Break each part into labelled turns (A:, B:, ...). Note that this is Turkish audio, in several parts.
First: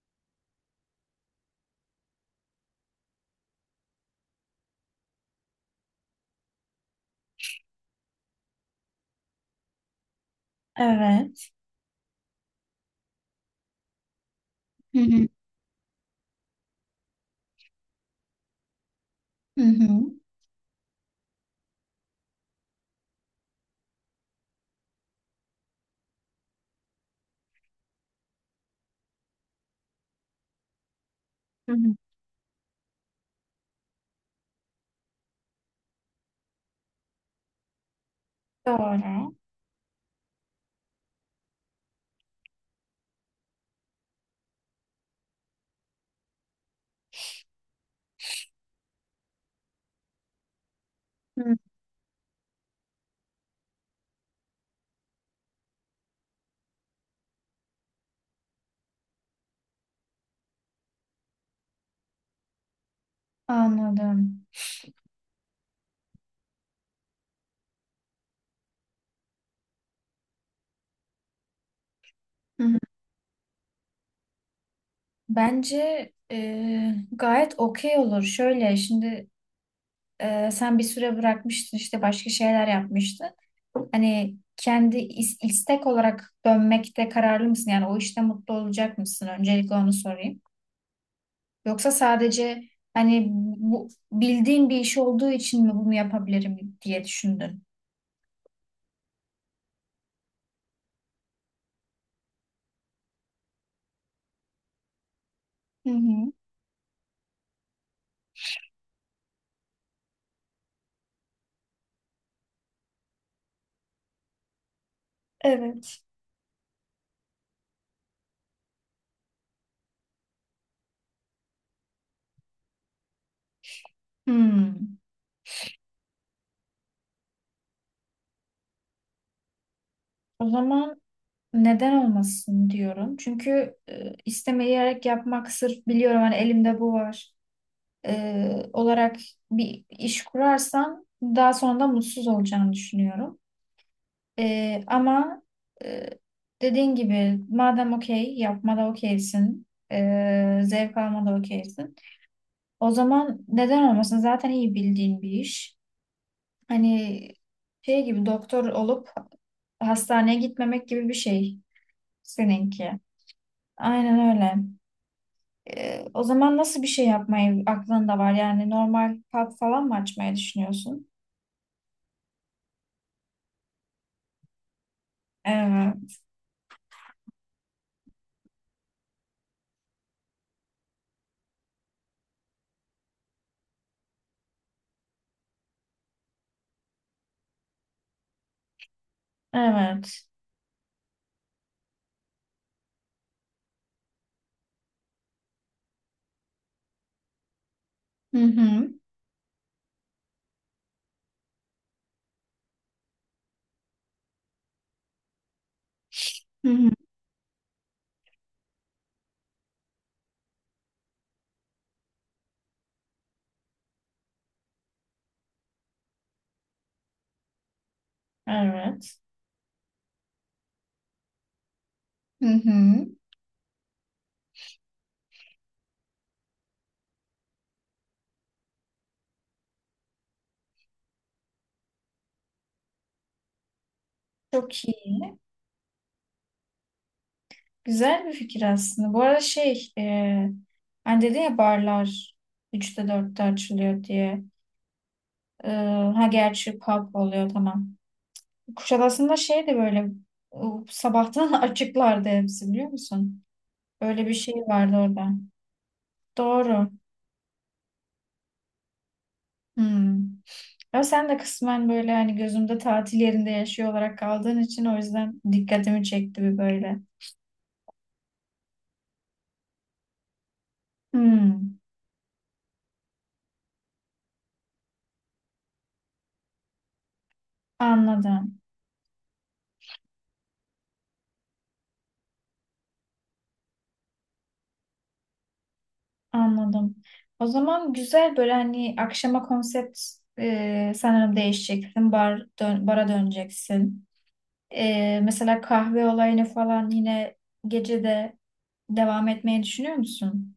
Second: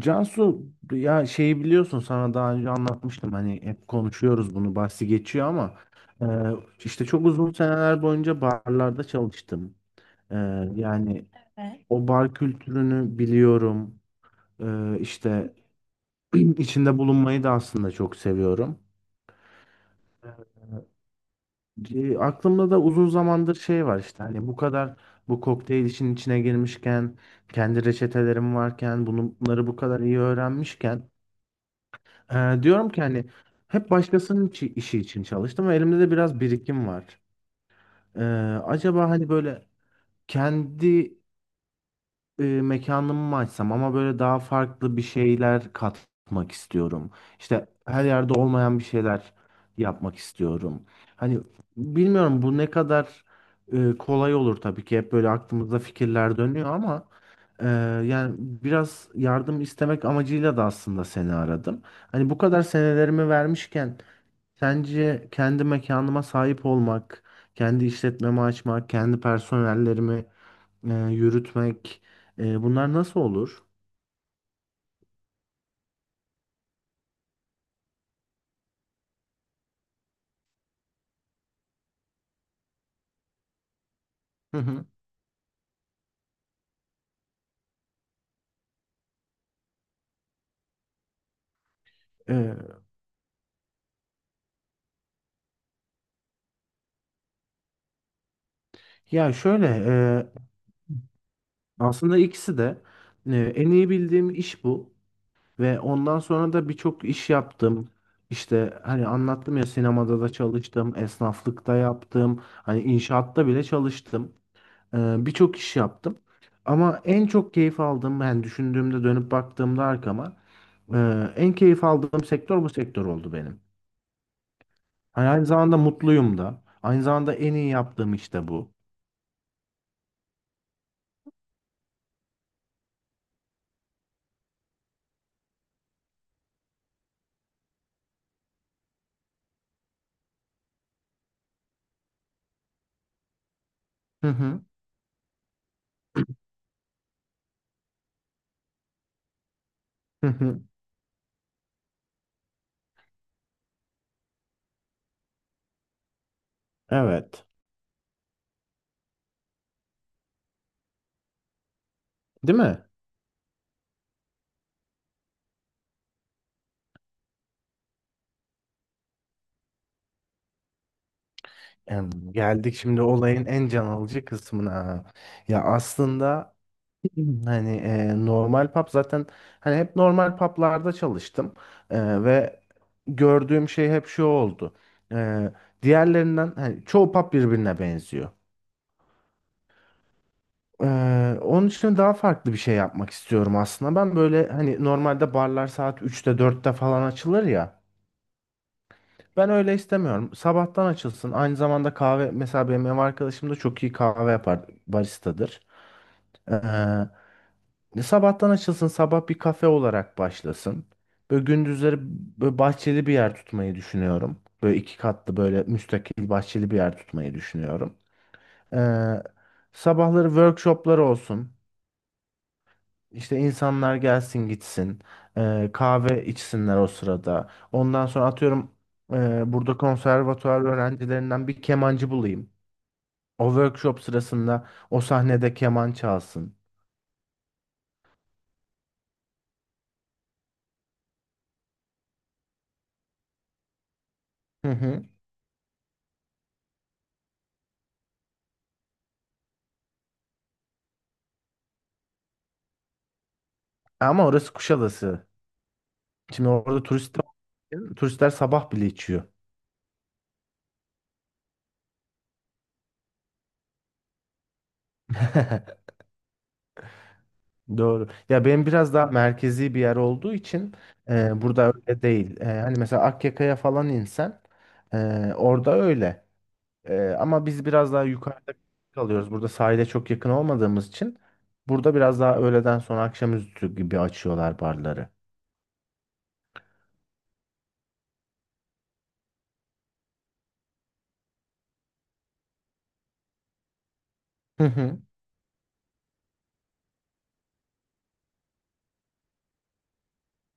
A: Cansu, ya şeyi biliyorsun, sana daha önce anlatmıştım, hani hep konuşuyoruz, bunu bahsi geçiyor ama e, işte çok uzun seneler boyunca barlarda çalıştım. E, Yani
B: Evet.
A: o bar kültürünü biliyorum.
B: Hı hı.
A: İşte içinde bulunmayı da aslında çok seviyorum.
B: Hı hı.
A: Aklımda da uzun zamandır şey var, işte hani bu kadar bu kokteyl işin içine girmişken, kendi reçetelerim varken, bunları bu kadar iyi öğrenmişken,
B: Hı hı.
A: Diyorum ki hani hep başkasının işi için çalıştım ve elimde de biraz birikim var. Ee, Acaba hani
B: Doğru.
A: böyle kendi mekanımı mı açsam, ama böyle daha farklı bir şeyler katmak istiyorum. İşte her yerde olmayan bir şeyler yapmak istiyorum. Hani
B: Hı.
A: bilmiyorum bu ne kadar kolay olur, tabii ki hep böyle aklımızda fikirler dönüyor, ama e, yani biraz yardım istemek amacıyla da aslında seni aradım. Hani bu kadar senelerimi vermişken,
B: Anladım.
A: sence kendi mekanıma sahip olmak, kendi işletmemi açmak, kendi personellerimi yürütmek,
B: Hı hı.
A: bunlar nasıl olur?
B: Bence gayet okey olur. Şöyle şimdi sen bir süre bırakmıştın işte başka şeyler yapmıştın. Hani
A: Hı hı.
B: kendi istek olarak dönmekte kararlı mısın? Yani o işte mutlu olacak mısın? Öncelikle onu sorayım. Yoksa
A: E,
B: sadece hani bu bildiğin bir iş olduğu için mi bunu yapabilirim diye düşündün?
A: ya şöyle, aslında ikisi de en iyi bildiğim iş bu ve
B: Hı
A: ondan
B: hı.
A: sonra da birçok iş yaptım. İşte hani anlattım ya, sinemada da çalıştım, esnaflıkta yaptım, hani inşaatta bile çalıştım. Birçok iş
B: Evet.
A: yaptım. Ama en çok keyif aldığım, ben düşündüğümde, dönüp baktığımda arkama, e, en keyif aldığım sektör bu sektör oldu benim.
B: Hmm.
A: Hani aynı zamanda mutluyum da. Aynı zamanda en iyi yaptığım iş de bu.
B: O zaman neden olmasın diyorum. Çünkü istemeyerek yapmak sırf biliyorum hani elimde bu var olarak bir iş kurarsam daha sonra da mutsuz olacağını düşünüyorum.
A: Hı hı.
B: Ama e, dediğin gibi madem okey yapmada okeysin,
A: Hı hı.
B: zevk almada okeysin. O zaman neden olmasın? Zaten iyi bildiğin bir iş. Hani
A: Evet.
B: şey gibi doktor olup hastaneye gitmemek gibi bir şey
A: Değil mi?
B: seninki. Aynen öyle. O zaman nasıl bir şey yapmayı aklında var? Yani normal pub falan mı açmayı düşünüyorsun?
A: Geldik şimdi olayın en can alıcı kısmına. Ya
B: Evet.
A: aslında hani normal pub zaten, hani hep normal publarda çalıştım. Ve gördüğüm şey hep şu oldu. E, Diğerlerinden hani çoğu pub birbirine benziyor.
B: Evet.
A: Onun için daha farklı bir şey yapmak istiyorum aslında. Ben böyle hani normalde barlar saat üçte dörtte falan açılır ya.
B: Hı hı.
A: Ben öyle istemiyorum. Sabahtan açılsın. Aynı zamanda kahve, mesela benim ev arkadaşım da çok iyi kahve yapar. Baristadır. Ee,
B: Hı hı.
A: Ne sabahtan açılsın, sabah bir kafe olarak başlasın. Böyle gündüzleri böyle bahçeli bir yer tutmayı düşünüyorum. Böyle iki katlı, böyle müstakil bahçeli bir yer tutmayı düşünüyorum.
B: Evet.
A: Ee, Sabahları workshoplar olsun.
B: Hı hı.
A: İşte insanlar gelsin gitsin. Kahve içsinler o sırada. Ondan sonra atıyorum, burada konservatuvar öğrencilerinden bir kemancı bulayım. O workshop sırasında
B: Çok
A: o
B: iyi.
A: sahnede keman çalsın.
B: Güzel bir fikir aslında. Bu arada şey, hani dedin ya barlar üçte dörtte açılıyor diye.
A: Hı hı.
B: Ee, ha gerçi pub oluyor tamam. Kuşadası'nda şey de böyle e, sabahtan açıklardı hepsi biliyor musun? Böyle
A: Ama
B: bir
A: orası
B: şey vardı
A: Kuşadası.
B: orada.
A: Şimdi orada
B: Doğru.
A: turistler, turistler sabah bile içiyor.
B: Hı. Ama sen de kısmen böyle hani gözümde tatil yerinde yaşıyor olarak kaldığın için o yüzden dikkatimi çekti bir böyle.
A: Doğru. Ya benim biraz daha merkezi bir yer olduğu için burada
B: Hmm,
A: öyle değil. Hani mesela Akyaka'ya falan insen e, orada öyle. Ama biz biraz daha yukarıda
B: anladım,
A: kalıyoruz. Burada sahile çok yakın olmadığımız için, burada biraz daha öğleden sonra akşamüstü gibi açıyorlar barları.
B: anladım. O zaman güzel böyle hani akşama konsept sanırım değişeceksin. Bara döneceksin. Mesela kahve olayını falan yine gecede devam etmeyi düşünüyor musun?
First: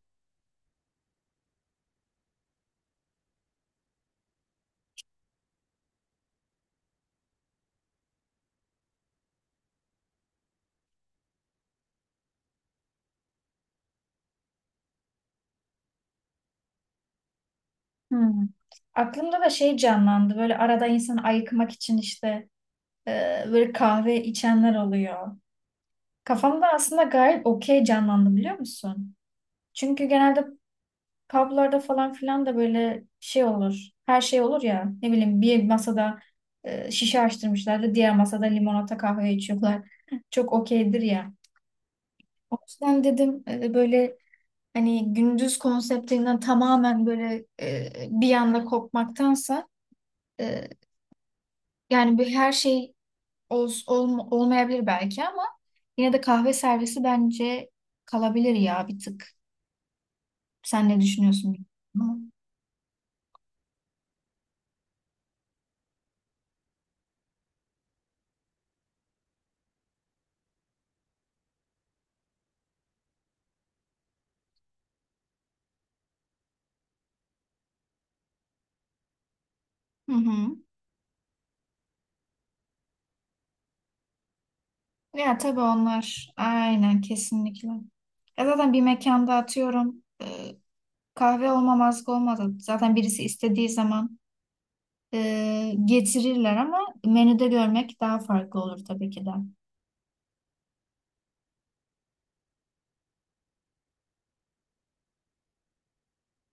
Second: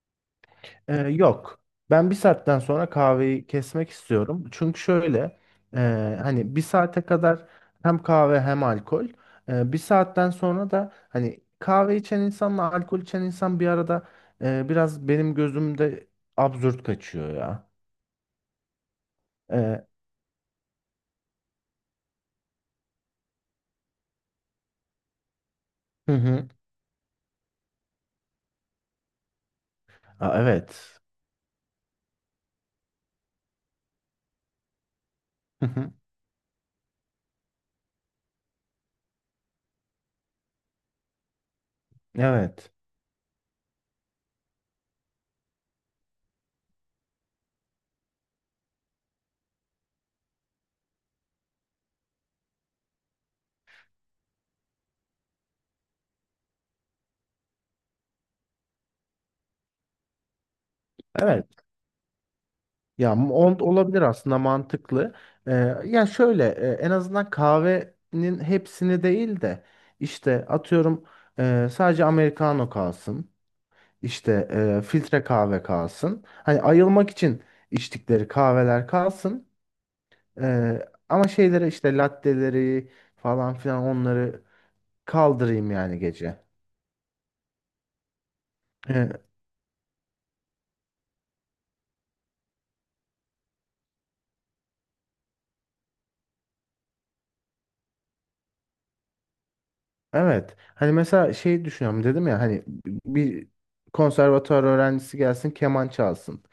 A: Yok. Ben bir saatten sonra kahveyi kesmek istiyorum. Çünkü şöyle, e, hani bir saate kadar hem kahve hem alkol. Bir saatten sonra da hani kahve içen insanla alkol içen insan bir arada biraz benim gözümde absürt kaçıyor ya.
B: Hmm. Aklımda da şey
A: E,
B: canlandı böyle arada insan ayıkmak için işte e, böyle kahve içenler oluyor.
A: hı hı.
B: Kafamda aslında gayet okey canlandı biliyor musun? Çünkü
A: Aa,
B: genelde
A: evet.
B: publarda falan filan da böyle şey olur. Her şey olur ya. Ne bileyim bir
A: Hı hı.
B: masada şişe açtırmışlar da diğer masada limonata kahve içiyorlar. Çok okeydir ya. O
A: Evet.
B: yüzden dedim böyle hani gündüz konseptinden tamamen böyle bir anda kopmaktansa e, yani bir her şey olmayabilir belki ama yine de kahve servisi bence kalabilir ya bir tık. Sen ne
A: Evet.
B: düşünüyorsun?
A: Ya, olabilir aslında, mantıklı. Ee, ya şöyle, en azından kahvenin hepsini değil de, işte atıyorum, sadece americano kalsın. İşte filtre kahve kalsın. Hani ayılmak için içtikleri kahveler kalsın.
B: Hı hı.
A: Ama şeylere, işte latteleri falan filan, onları
B: Ya tabii
A: kaldırayım yani
B: onlar
A: gece.
B: aynen kesinlikle. Ya zaten bir
A: E,
B: mekanda atıyorum kahve olmamazlık olmadı. Zaten birisi istediği zaman getirirler ama menüde görmek daha farklı olur tabii ki de.
A: Evet. Hani mesela şey düşünüyorum, dedim ya hani bir konservatuar öğrencisi gelsin keman çalsın.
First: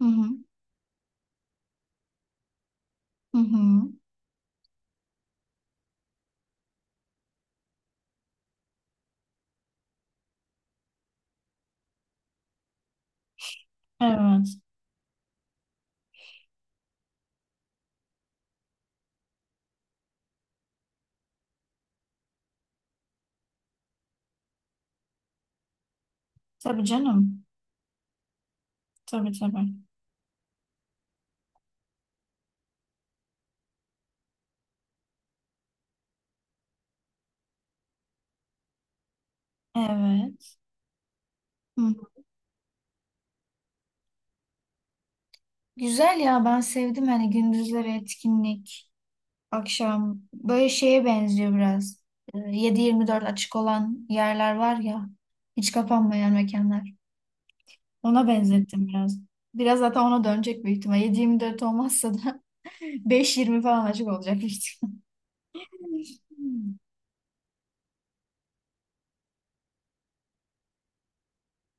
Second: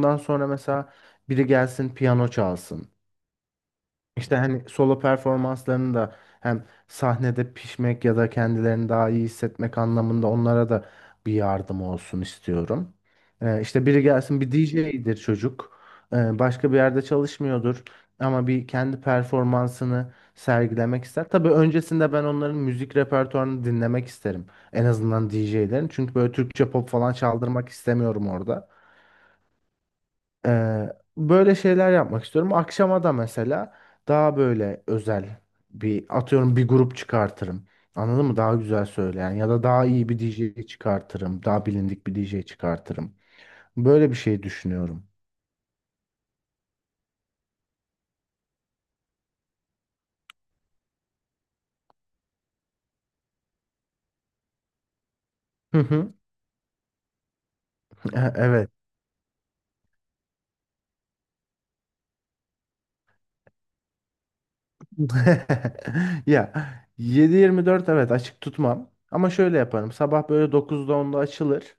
B: Hı hı.
A: sonra mesela biri gelsin piyano çalsın.
B: Hı hı.
A: İşte hani solo performanslarını da hem sahnede pişmek ya da kendilerini daha iyi hissetmek anlamında onlara da bir yardım olsun istiyorum. İşte biri gelsin, bir
B: Evet.
A: DJ'dir çocuk. Başka bir yerde çalışmıyordur ama bir kendi performansını sergilemek ister. Tabii öncesinde ben onların müzik repertuarını dinlemek isterim. En azından DJ'lerin. Çünkü böyle Türkçe
B: Tabii
A: pop falan
B: canım.
A: çaldırmak istemiyorum orada.
B: Tabii tabii.
A: Ee, Böyle şeyler yapmak istiyorum. Akşama da mesela daha böyle özel bir, atıyorum, bir grup çıkartırım. Anladın mı? Daha güzel söyleyen ya da daha iyi bir
B: Evet.
A: DJ çıkartırım. Daha
B: Hı.
A: bilindik bir DJ çıkartırım. Böyle bir şey düşünüyorum.
B: Güzel ya ben sevdim hani gündüzleri etkinlik. Akşam böyle şeye benziyor biraz. 7/24 açık olan yerler var ya, hiç
A: Hı hı.
B: kapanmayan mekanlar. Ona
A: Evet.
B: benzettim biraz. Biraz zaten ona dönecek büyük ihtimal. 7/24 olmazsa da 5/20 falan açık olacak büyük ihtimal.
A: Ya, 7-24 evet açık tutmam. Ama şöyle yaparım. Sabah böyle 9'da 10'da açılır.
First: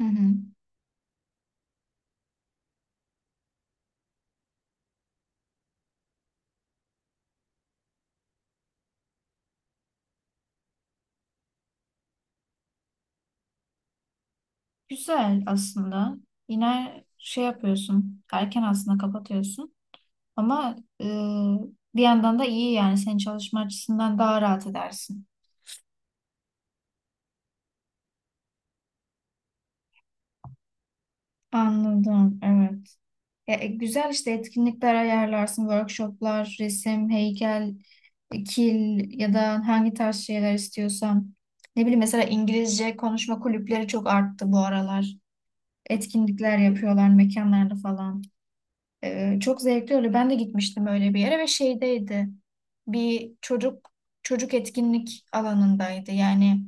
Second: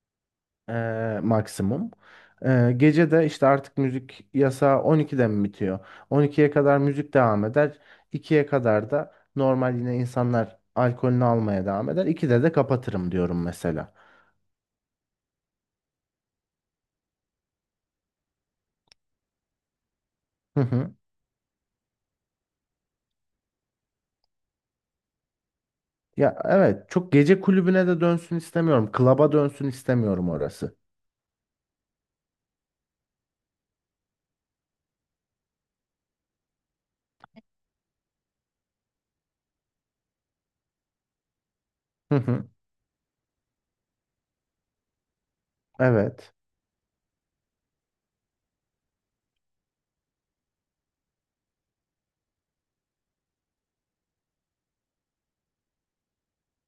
B: Hı hı.
A: Maksimum. Gece de işte artık müzik yasağı 12'de mi bitiyor? 12'ye kadar müzik devam eder. 2'ye kadar da normal yine insanlar alkolünü almaya devam eder. 2'de de kapatırım diyorum mesela.
B: Güzel aslında. Yine şey yapıyorsun. Erken aslında kapatıyorsun.
A: Hı
B: Ama
A: hı.
B: e, bir yandan da iyi yani. Senin çalışma açısından daha rahat edersin.
A: Ya evet, çok gece kulübüne de dönsün istemiyorum. Klaba dönsün istemiyorum orası.
B: Anladım. Evet. Ya, güzel işte etkinlikler ayarlarsın, workshoplar, resim, heykel, kil ya da hangi tarz şeyler istiyorsan. Ne bileyim
A: Hı
B: mesela
A: hı.
B: İngilizce konuşma kulüpleri çok arttı bu aralar.
A: Evet.
B: Etkinlikler yapıyorlar mekanlarda falan. Çok zevkli oluyor. Ben de gitmiştim öyle bir yere ve şeydeydi. Bir çocuk Çocuk etkinlik alanındaydı. Yani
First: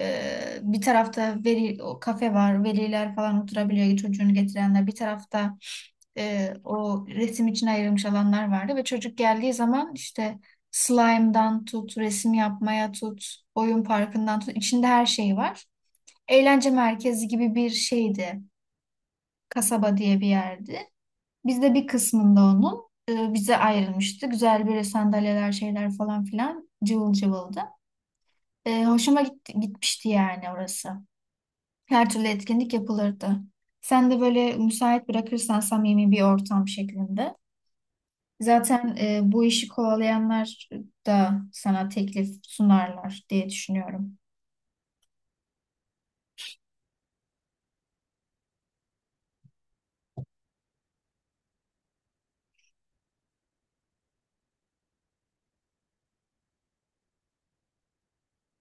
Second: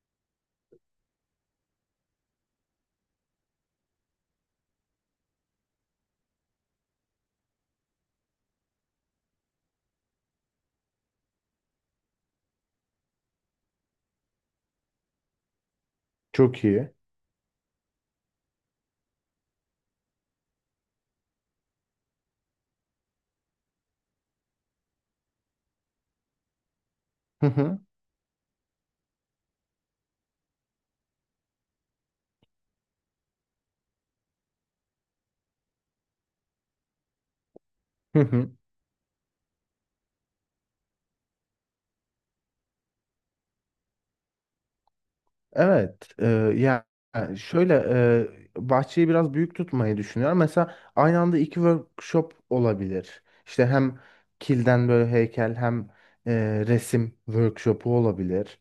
B: bir tarafta veri o kafe var, veliler falan oturabiliyor çocuğunu getirenler. Bir tarafta o resim için ayrılmış alanlar vardı ve çocuk geldiği zaman işte slime'dan tut, resim yapmaya tut, oyun parkından tut, içinde her şey var.
A: Çok
B: Eğlence
A: iyi.
B: merkezi gibi bir şeydi. Kasaba diye bir yerdi. Biz de bir kısmında onun bize ayrılmıştı. Güzel böyle sandalyeler, şeyler falan filan cıvıl
A: Hı
B: cıvıldı.
A: hı.
B: Hoşuma gitti, gitmişti yani orası. Her türlü etkinlik yapılırdı. Sen de böyle müsait bırakırsan samimi bir ortam şeklinde.
A: Hı hı.
B: Zaten bu işi kovalayanlar da sana teklif sunarlar diye düşünüyorum.
A: Evet, ya yani şöyle, bahçeyi biraz büyük tutmayı düşünüyorum. Mesela aynı anda iki workshop olabilir. İşte hem kilden böyle heykel hem resim workshopu olabilir.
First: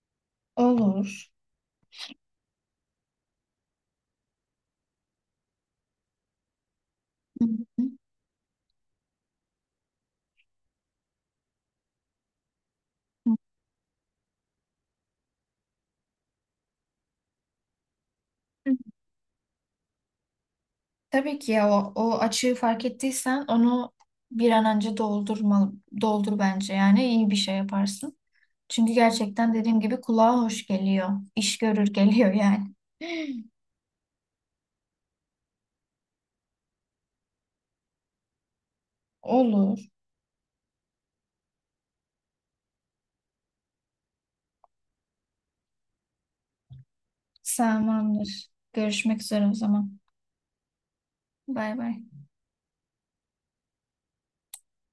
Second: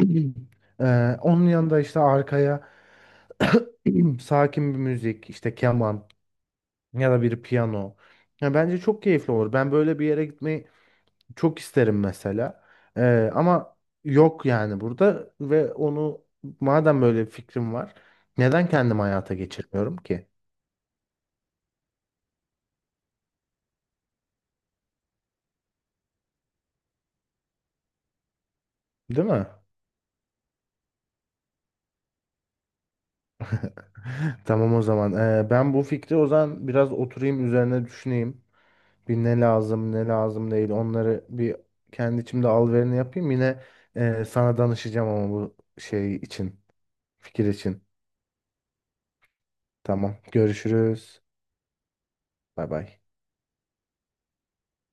B: Olur.
A: Onun yanında işte arkaya sakin bir müzik, işte keman ya da bir
B: Hı hı.
A: piyano. Ya bence çok keyifli olur. Ben böyle bir yere gitmeyi çok isterim mesela.
B: Hı
A: Ama yok yani burada, ve onu, madem böyle bir fikrim var, neden
B: hı.
A: kendim hayata geçirmiyorum ki?
B: Tabii ki ya o açığı fark ettiysen onu bir an önce doldur bence. Yani iyi bir şey yaparsın. Çünkü
A: Değil mi?
B: gerçekten dediğim gibi kulağa hoş geliyor. İş görür geliyor yani.
A: Tamam o zaman. Ben bu fikri o zaman biraz oturayım üzerine düşüneyim. Bir ne
B: Olur.
A: lazım ne lazım değil, onları bir kendi içimde alverini yapayım. Yine sana danışacağım ama bu şey için, fikir için.
B: Tamamdır. Görüşmek üzere o zaman.
A: Tamam, görüşürüz.
B: Bay bay.
A: Bay bay.